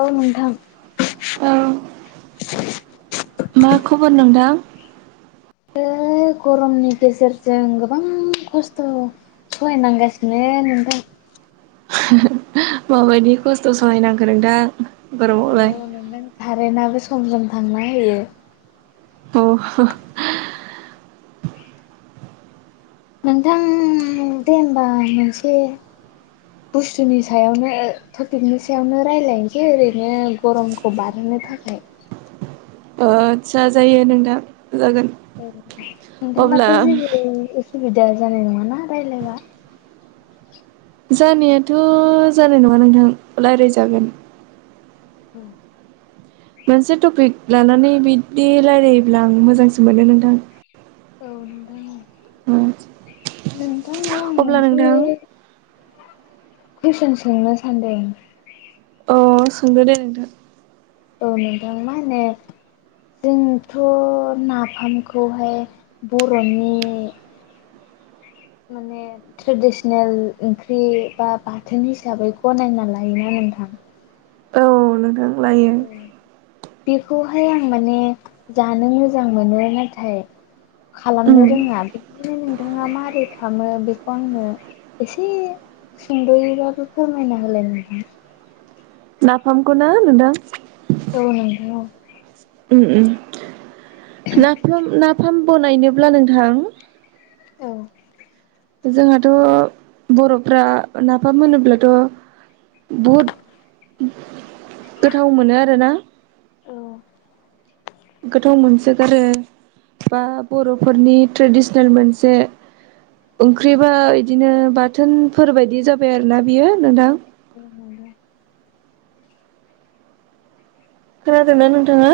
औ नोंथां। औ मा खबर नोंथां? बे गरमनि गेजेरजों गोबां खस्थ'। सहायनांगासिनो नोंथां। माबायदि खस्थ' सहायनांखो नोंथां औ गरमावलाय? कारेन्टआबो सम सम थांना होयो। अ नोंथां दे होमबा मोनसे बुस्थुनि सायावनो टपिकनि सायावनो रायजलायनोसै ओरैनो गरमखौ बारहोनो थाखाय। ओ आस्सा जायो नोंथां जागोन। ए नोंथां दाथ' अब्ला जेबो उसुबिदा जानाय नङाना रायलायबा। जानायाथ' जानाय नङा नोंथां रायज्लायजागोन। औ मोनसे टपिक लानानै बिदि रायलायोब्ला आं मोजांसो मोनो नोंथां। [unintelligible] उम नोंथांनाव आं मोनसे कुइसन सोंनो सानदों। अ सोंदो दे नोंथां। औ नोंथां मा होनो। जोंथ' नाफामखौहाय बर'नि माने ट्रेडिसनेल ओंख्रि बा बाथोन हिसाबै गनायना लायोना नोंथां। औ नोंथां। लायो बेखौहाय आं माने जानो मोजां मोनो नाथाय उम खालामनो रोङा बेनिखायनो नोंथाङा मारै खामो बेखौ आंनो एसे सुंद'यैबाबो फोरमायना होलाय नोंथां। नाफामखौना नोंथां। औ नोंथां औ उम उम नाफाम नाफाम बनायनोब्ला नोंथां औ जोंहाथ' बर'फ्रा नाफाम होनोब्लाथ' बुहुद गोथाव मोनो आरो ना। औ गोथाव मोनसोगारो बा बर'फोरनि ट्रेडिसनेल मोनसे ओंख्रिबा इदिनो बाथोनफोर बायदि जाबाय आरोना बियो नोंथां। औ नोंथां खोनादों ना नोंथाङा?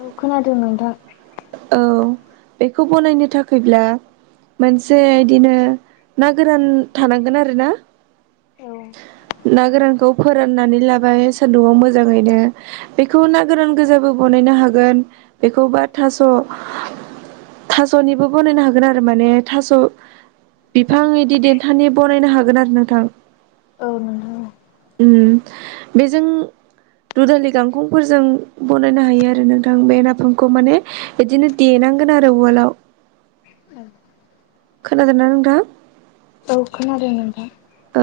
औ खोनादों नोंथां। औ बेखौ बनायनो थाखैब्ला मोनसे इदिनो ना गोरान थानांगोन आरो ना। औ ना गोरानखौ फोराननानै लाबाय सान्दुंआव मोजाङैनो बेखौ ना गोरान गोजाबो बनायनो हागोन बेखौ बा थास' थास'निबो बानायनो हागोन आरो माने थास' बिफां इदि देन्थानि बानायनो हागोन आरो नोंथां औ नोंथां औ उम बेजों दुधालि गांखंफोरजों बनायनो हायो आरो नोंथां बे नाफामखौ माने बिदिनो देनांगोन आरो उवालाव खोनादोना नोंथां? औ खोनादों नोंथां औ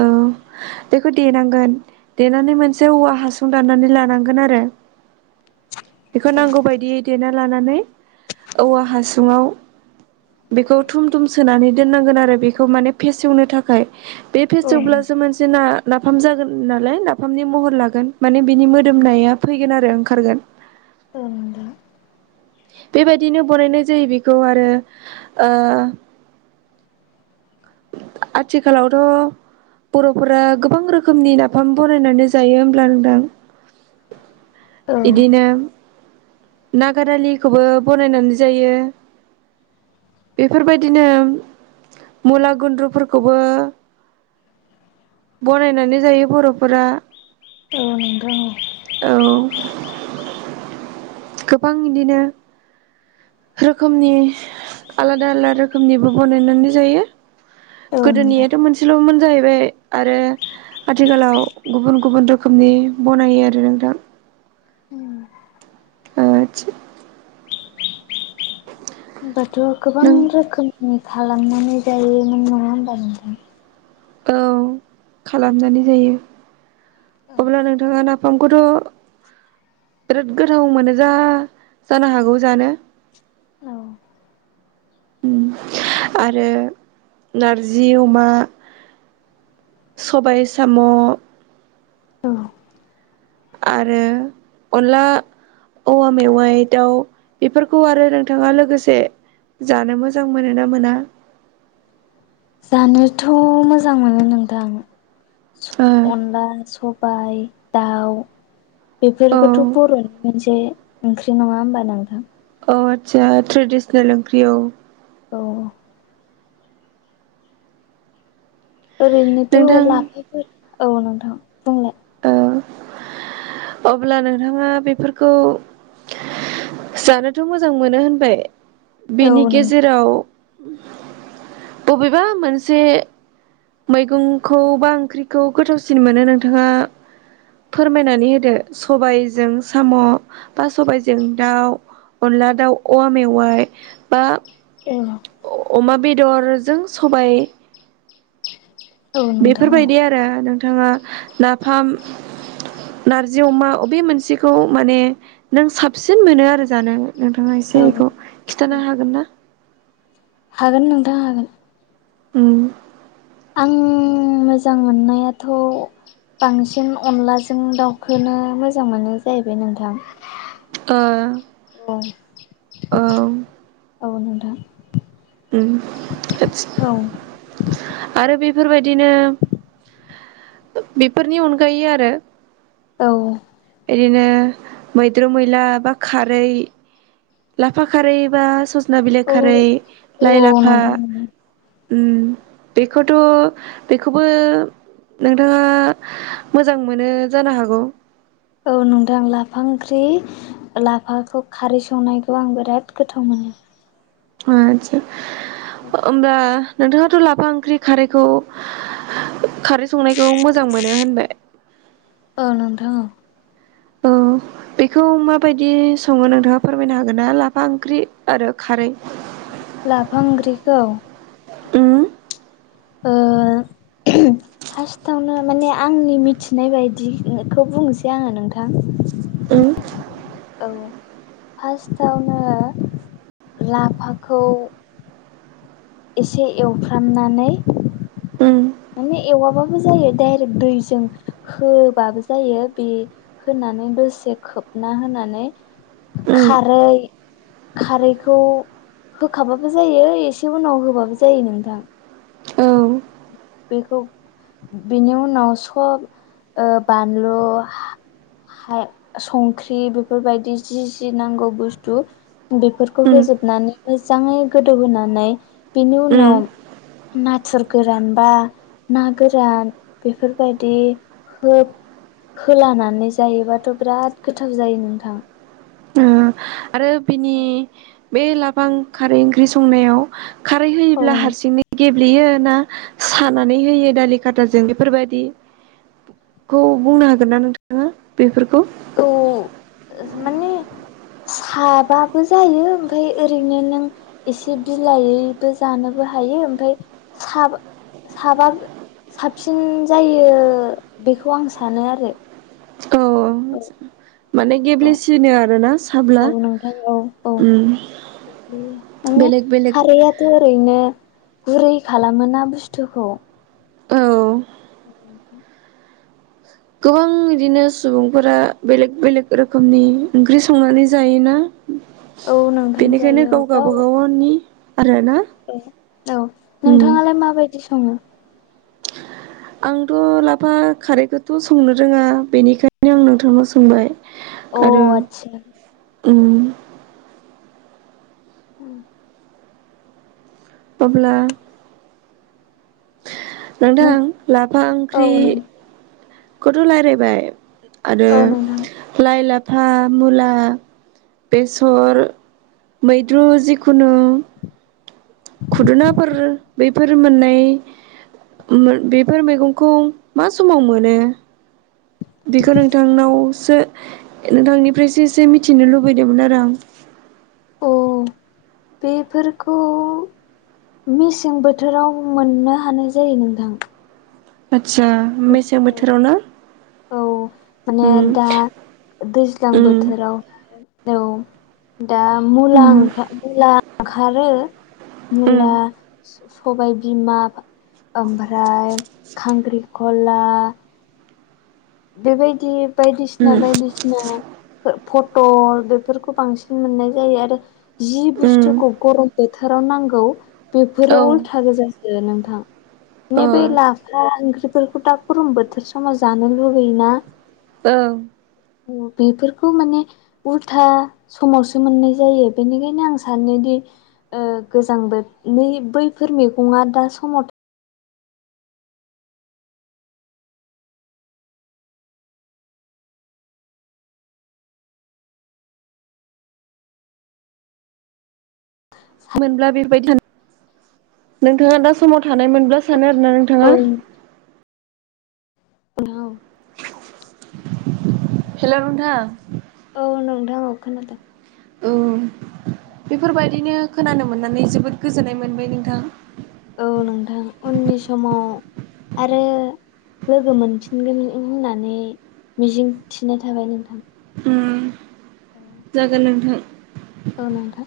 बेखौ देनांगोन देनानै मोनसे औवा हासुं दाननानै लानांगोन आरो बेखौ औ नांगौबायायदियै देना लानानै औवा हासुङाव। बेखौ थुम थुम सोनानै दोननांगोन आरो बेखौ माने फेसेवनो थाखाय बे फेसुकब्लासो मानसि ना नाफाम जागोन नालाय नाफामनि महर लागोन माने बिनि मोदोमनाया फैगोन आरो ओंखारगोन औ नोंथां बेबायदिनो बनायनाय जायो बेखौ आरो आ आथिखालावथ' बर'फोरा गोबां रोखोमनि नाफाम बनायनानै जायो होमब्ला नोंथां औ बिदिनो नागार आलिखौबो बनायनानै जायो। बेफोरबायदिनो मुला गुन्द्रुफोरखौबो बनायनानै जायो बर'फोरा औ नोंगौ औ गोबां इदिनो रोखोमनि आलादा आलादा रोखोमनिबो बनायनानै जायो। औ नोंथां गोदोनियाथ' मोन सेल'मोन जाहैबाय आरो आथिखालाव गुबुन गुबुन रोखोमनि बनायो आरो रो नोंथां [unintelligible] होमबाथ' गोबां नों रोखोमनि खालामनानै जायोमोन नङा होमबा नोंथां औ खालामनानै जायो। अब्ला नोंथाङा नाफामखौथ' बिराद गोथाव मोनो जा जानो हागौ जानो औ आरो नारजि अमा सबाय साम' औ आरो अनला औवा मेवाइ दाउ बेफोरखौ आरो नोंथाङा लोगोसे। जानो मोजां मोनो ना मोना जानोथ' मोजां मोनो नोंथां आ ओ अनला सबायाइ दाउ औ बेफोरबोथ' बर'नि मोनसे जे ओंख्रि नङा होमबा नोंथां। औ आदसा ट्रेडिसनेल ओंख्रि औ औ ओरैनोथ' नोंथां लाफाफोर औ नोंथां बुंलाय। औ अब्ला नोंथाङा बेफोरखौ जानोथ' मोजां मोनो होनबाय औ बेनि नोंथां गेजेराव बबेबा मोनसे मैगंखौ बा ओंख्रिखौ गोथावसिन मोनो नोंथाङा। फोरमायनानै होदो सबायजों साम' बा सबायजों दाउ अनला दाउ औवा मेवाय बा ए अमा बेदरजों सबाय औ नोंथां बेफोरबायदि आरो नोंथाङा नाफाम नारजि अमा बबे मोनसेखौ माने नों साबसिन मोनो आरो जानो नोंथाङा एसे औ औ बेखौ औ खिन्थानो हागोन ना हागोन नोंथां हागोन। उम आं मोजां मोननायाथ' बांसिन अनलाजों दाउखोनो मोजां मोनो जाहैबाय नोंथां। ओ औ औ-औ नोंथां आ औ आरो बेफोरबायदिनो। बेफोरनि अनगायै आरो औ बिदिनो मैद्रु मैला बा खारै लाफा खारै बा सजना बिलाइक औ खारै औ लाइ लाफा नोंथां बेखौथ' बेखौबो नोंथाङा मोजां मोनो जानो हागौ औ नोंथां लाफा ओंख्रि लाफाखौ खारै संनायखौ आं बिराद गोथाव मोनो आचसा होनोमब्ला नोंथाङाथ' लाफा ओंख्रि खारैखौ खारै संनायखौ मोजां मोनो होनबाय। औ नोंथां औ [unintelligible] बेखौ माबायदि सङो नोंथाङा फोरमायनो हागोन ना लाफा ओंख्रि आरो खारै लाफांग्रिखौ ओ ओ फार्स्टआवनो माने आंनि मिथिनाय बायदिखौ बुंनोसै आङो नोंथां उम औ फार्स्टआवनो लाफाखौ एसे एवफ्रामनानै उम माने एवाबाबो जायो डाइरेक्ट दैजों होबाबो जायो बे होनानै दसे खोबना होनानै उम खारै खारैखौ होखाबाबो जायो एसे उनाव होबाबो जायो नोंथां औ बेखौ बेनि उनाव सब बानलु हाय संख्रि बेफोरबायदि जि-जि नांगौ बुस्थु बेफोरखौ उम होजोबनानै मोजाङै गोदौहोनानै बेनि उम उनाव नाथुर गोरान बा ना गोरान बेफोरबायदि हो होलानानै जायोबाथ' बिराद गोथाव जायो नोंथां। ओ आरो बिनि बे लाफा खारै ओंख्रि संनायाव खारै औ होयोब्ला हारसिंनो गेब्लेयो ना सानानै होयो दालि खाथाजों बेफोरबायदि खौ बुंनो हागोन ना नोंथाङा बेफोरखौ औ माने साबाबो जायो ओमफ्राय ओरैनो नों एसे बिलायैबो जानोबो हायो ओमफ्राय खा साबा साबसिन जायो बेखौ आं सानो आरो औ माने औ गेब्लेसिनो आरोना साब्ला औ नोंथां औ औ उम माने बेलेग बेलेग खारैआथ' ओरैनो गुरै खालामोना बुस्थुखौ औ नोंथां गोबां बिदिनो सुबुंफोरा बेलेग-बेलेग रोखोमनि ओंख्रि संनानै जायोना। औ नोंथां बेनिखायनो जायो औ गाव गावाबा गावनि आरो ना ए औ नोंथाङालाय माबायदि सङो? आंथ' लाफा खारैखौथ' संनो रोङा बेनिखायनो आं नोंथांनाव सोंबाय अ आरो आदसा उम उम [inaudible] अब्ला नों नोंथां लाफा ओंख्रिखौथ' रायलायबाय आरो औ नोंथां लाइ लाफा मुला बेसर मैद्रु जिखुनु खुदुनाफोर बेफोर मोननाय बेफोर मैगंखौ मा समाव मोनो बेखौ नोंथांनावसो नोंथांनिफ्रायसो एसे मिथिनो लुबैदोंमोन आरो आं अ बेफोरखौ मेसें बोथोराव मोननो हानाय जायो नोंथां। आदसा मेसें औ बोथोराव ना औ माने उम दा दैज्लां उम बोथोराव औ दा मुला उम ओंखार मुला ओंखारो उम मुला सबाइ बिमा ओमफ्राय खांख्रिखला बेबायदि उम बायदिसिना-बायदिसिना फटल बेफोरखौ बांसिन मोननाय जायो आरो। जि उम बुस्थुखौ गरम बोथोराव नांगौ औ बेफोरो ओ उल्था गोजासो नोंथां। माने बे ओं लाफा ओंख्रिफोरखौ दा गरम बोथोर समाव जानो लु बैयोना अ' बेफोरखौ माने उल्था समावसो मोननाय जायो बेनिखायनो आं सानोदि ओ गोजांबो नि बैफोर मैगङा दा समा मोनब्ला [unintelligible] नोंथाङा दा समाव थानाय मोनब्ला सानो आरो ना औ नोंथाङा? औ हेल' नोंथां औ नोंथां औ खोनादों। औ बेफोरबायदिनो खोनानो मोननानै जोबोद गोजोननाय मोनबाय नोंथां औ नोंथां उननि समाव आरो लोगो मोनफिनगोन होननानै मिजिं थिनाय थाबाय नोंथां। उम जागोन नोंथां। औ नोंथां।